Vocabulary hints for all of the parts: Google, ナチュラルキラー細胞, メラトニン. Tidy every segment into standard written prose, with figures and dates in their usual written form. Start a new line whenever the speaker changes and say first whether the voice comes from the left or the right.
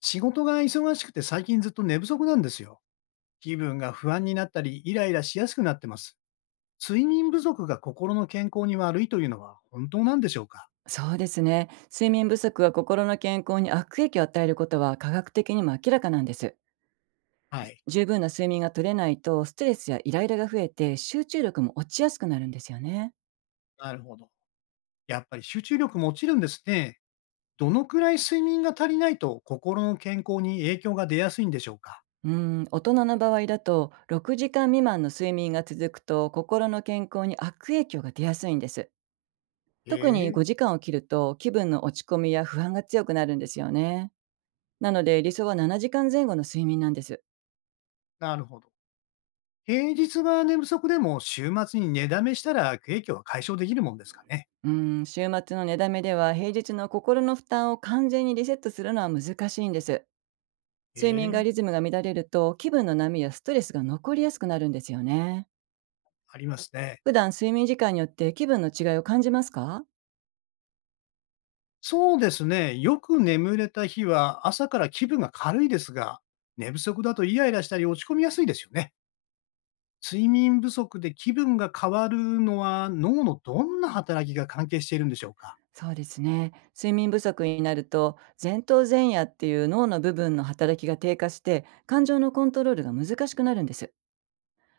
left: 仕事が忙しくて最近ずっと寝不足なんですよ。気分が不安になったり、イライラしやすくなってます。睡眠不足が心の健康に悪いというのは本当なんでしょうか？
right: そうですね。睡眠不足は心の健康に悪影響を与えることは科学的にも明らかなんです。
left: はい。
right: 十分な睡眠が取れないとストレスやイライラが増えて集中力も落ちやすくなるんですよね。
left: なるほど。やっぱり集中力も落ちるんですね。どのくらい睡眠が足りないと心の健康に影響が出やすいんでしょうか？
right: うん、大人の場合だと6時間未満の睡眠が続くと心の健康に悪影響が出やすいんです。
left: へ
right: 特に
left: え、
right: 5時間を切ると気分の落ち込みや不安が強くなるんですよね。なので理想は7時間前後の睡眠なんです。
left: なるほど。平日は寝不足でも週末に寝だめしたら影響は解消できるもんですかね？
right: 週末の寝だめでは平日の心の負担を完全にリセットするのは難しいんです。
left: へ
right: 睡眠が
left: え、
right: リズムが乱れると気分の波やストレスが残りやすくなるんですよね。
left: ありますね。
right: 普段睡眠時間によって気分の違いを感じますか？
left: そうですね。よく眠れた日は朝から気分が軽いですが、寝不足だとイライラしたり落ち込みやすいですよね。睡眠不足で気分が変わるのは脳のどんな働きが関係しているんでしょうか？
right: そうですね。睡眠不足になると前頭前野っていう脳の部分の働きが低下して感情のコントロールが難しくなるんです。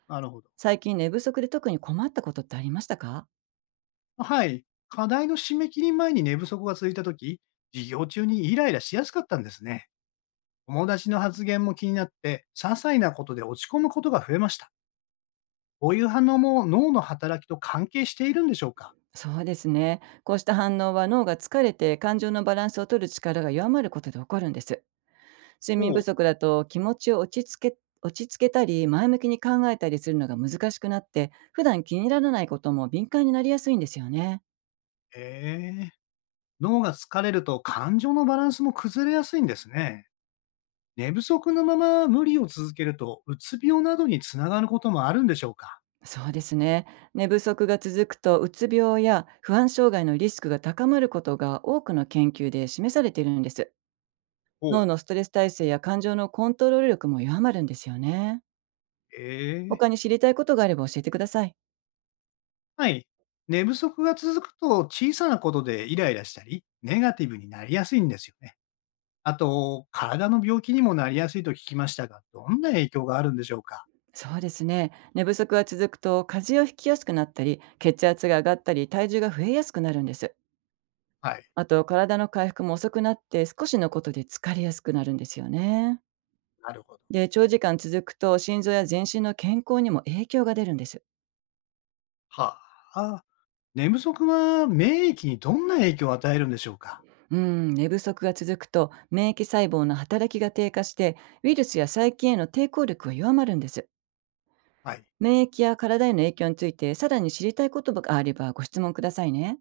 left: なるほど。
right: 最近寝不足で特に困ったことってありましたか？
left: はい。課題の締め切り前に寝不足が続いたとき、授業中にイライラしやすかったんですね。友達の発言も気になって、些細なことで落ち込むことが増えました。こういう反応も脳の働きと関係しているんでしょうか？
right: そうですね。こうした反応は脳が疲れて感情のバランスを取る力が弱まることで起こるんです。睡眠
left: お
right: 不
left: う。
right: 足だと気持ちを落ち着けたり前向きに考えたりするのが難しくなって、普段気にならないことも敏感になりやすいんですよね。
left: へえ。脳が疲れると感情のバランスも崩れやすいんですね。寝不足のまま無理を続けると、うつ病などにつながることもあるんでしょうか？
right: そうですね。寝不足が続くとうつ病や不安障害のリスクが高まることが多くの研究で示されているんです。脳
left: ほう。
right: のストレス耐性や感情のコントロール力も弱まるんですよね。
left: ええ。
right: 他に知りたいことがあれば教えてください。
left: はい。寝不足が続くと小さなことでイライラしたり、ネガティブになりやすいんですよね。あと、体の病気にもなりやすいと聞きましたが、どんな影響があるんでしょうか？
right: そうですね。寝不足が続くと風邪をひきやすくなったり、血圧が上がったり、体重が増えやすくなるんです。
left: はい。
right: あと、体の回復も遅くなって、少しのことで疲れやすくなるんですよね。
left: なるほど。
right: で、長時間続くと心臓や全身の健康にも影響が出るんです。
left: はあ。寝不足は免疫にどんな影響を与えるんでしょうか？
right: うん、寝不足が続くと免疫細胞の働きが低下して、ウイルスや細菌への抵抗力が弱まるんです。
left: はい。
right: 免疫や体への影響について、さらに知りたいことがあればご質問くださいね。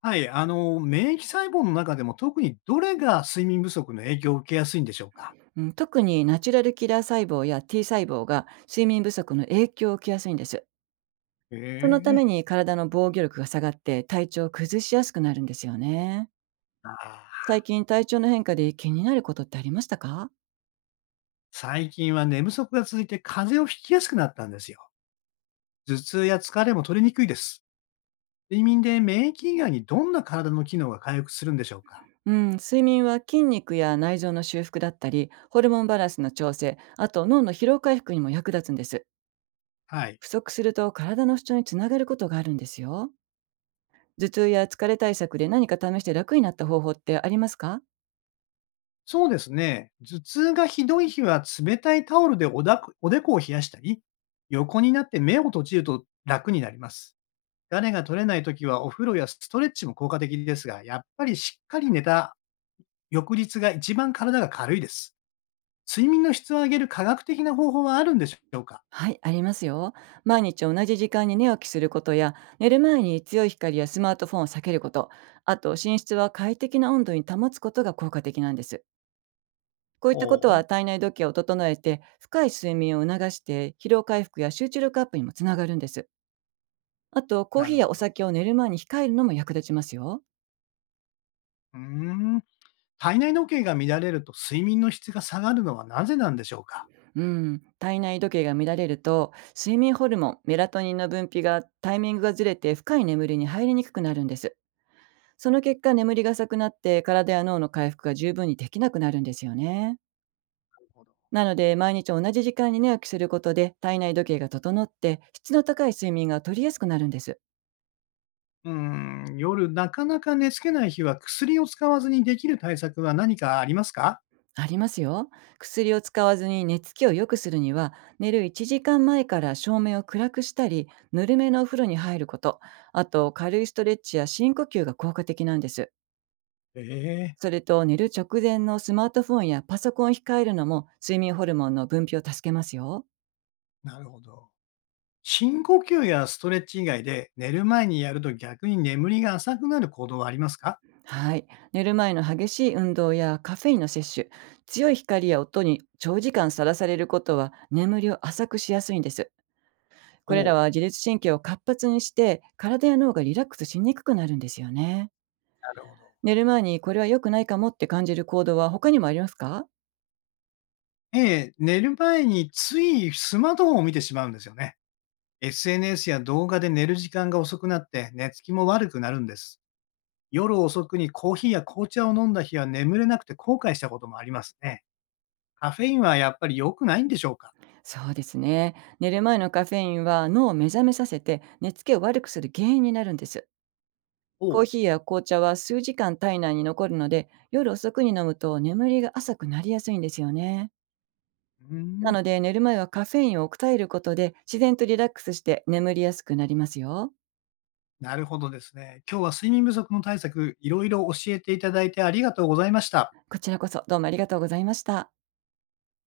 left: はい、免疫細胞の中でも特にどれが睡眠不足の影響を受けやすいんでしょうか？
right: うん、特にナチュラルキラー細胞や T 細胞が睡眠不足の影響を受けやすいんです。
left: へ
right: そのた
left: え、
right: めに体の防御力が下がって体調を崩しやすくなるんですよね。
left: ああ。
right: 最近体調の変化で気になることってありましたか？
left: 最近は寝不足が続いて風邪をひきやすくなったんですよ。頭痛や疲れも取れにくいです。睡眠で免疫以外にどんな体の機能が回復するんでしょうか？
right: うん、睡眠は筋肉や内臓の修復だったり、ホルモンバランスの調整、あと脳の疲労回復にも役立つんです。
left: はい。
right: 不足すると体の不調につながることがあるんですよ。頭痛や疲れ対策で何か試して楽になった方法ってありますか？
left: そうですね。頭痛がひどい日は冷たいタオルでおだくおでこを冷やしたり、横になって目を閉じると楽になります。疲れが取れないときはお風呂やストレッチも効果的ですが、やっぱりしっかり寝た翌日が一番体が軽いです。睡眠の質を上げる科学的な方法はあるんでしょうか？
right: はい、ありますよ。毎日同じ時間に寝起きすることや、寝る前に強い光やスマートフォンを避けること、あと寝室は快適な温度に保つことが効果的なんです。こうい
left: お
right: ったことは
left: お、
right: 体内時計を整えて、深い睡眠を促して、疲労回復や集中力アップにもつながるんです。あと、コー
left: な
right: ヒー
left: る
right: や
left: ほ
right: お
left: ど。
right: 酒を寝る前に控えるのも役立ちますよ。
left: うーん。体内時計が乱れると睡眠の質が下がるのはなぜなんでしょうか？
right: うん、体内時計が乱れると睡眠ホルモンメラトニンの分泌がタイミングがずれて深い眠りに入りにくくなるんです。その結果、眠りが浅くなって体や脳の回復が十分にできなくなるんですよね。
left: なるほど。
right: なので毎日同じ時間に寝起きすることで体内時計が整って質の高い睡眠が取りやすくなるんです。
left: うーん、夜なかなか寝つけない日は薬を使わずにできる対策は何かありますか？
right: ありますよ。薬を使わずに寝つきを良くするには、寝る1時間前から照明を暗くしたり、ぬるめのお風呂に入ること、あと軽いストレッチや深呼吸が効果的なんです。
left: ええ、
right: それと寝る直前のスマートフォンやパソコンを控えるのも睡眠ホルモンの分泌を助けますよ。
left: なるほど。深呼吸やストレッチ以外で、寝る前にやると逆に眠りが浅くなる行動はありますか？
right: はい。寝る前の激しい運動やカフェインの摂取、強い光や音に長時間さらされることは眠りを浅くしやすいんです。
left: お
right: これ
left: お
right: ら
left: う、
right: は自律神経を活発にして、体や脳がリラックスしにくくなるんですよね。
left: なるほど。
right: 寝る前にこれは良くないかもって感じる行動は他にもありますか？
left: ええ、寝る前についスマートフォンを見てしまうんですよね。SNS や動画で寝る時間が遅くなって寝つきも悪くなるんです。夜遅くにコーヒーや紅茶を飲んだ日は眠れなくて後悔したこともありますね。カフェインはやっぱり良くないんでしょうか？
right: そうですね。寝る前のカフェインは脳を目覚めさせて寝つきを悪くする原因になるんです。
left: お
right: コー
left: う。
right: ヒーや紅茶は数時間体内に残るので、夜遅くに飲むと眠りが浅くなりやすいんですよね。
left: うー
right: な
left: ん、
right: ので寝る前はカフェインを抑えることで自然とリラックスして眠りやすくなりますよ。
left: なるほどですね。今日は睡眠不足の対策、いろいろ教えていただいてありがとうございました。
right: こちらこそどうもありがとうございました。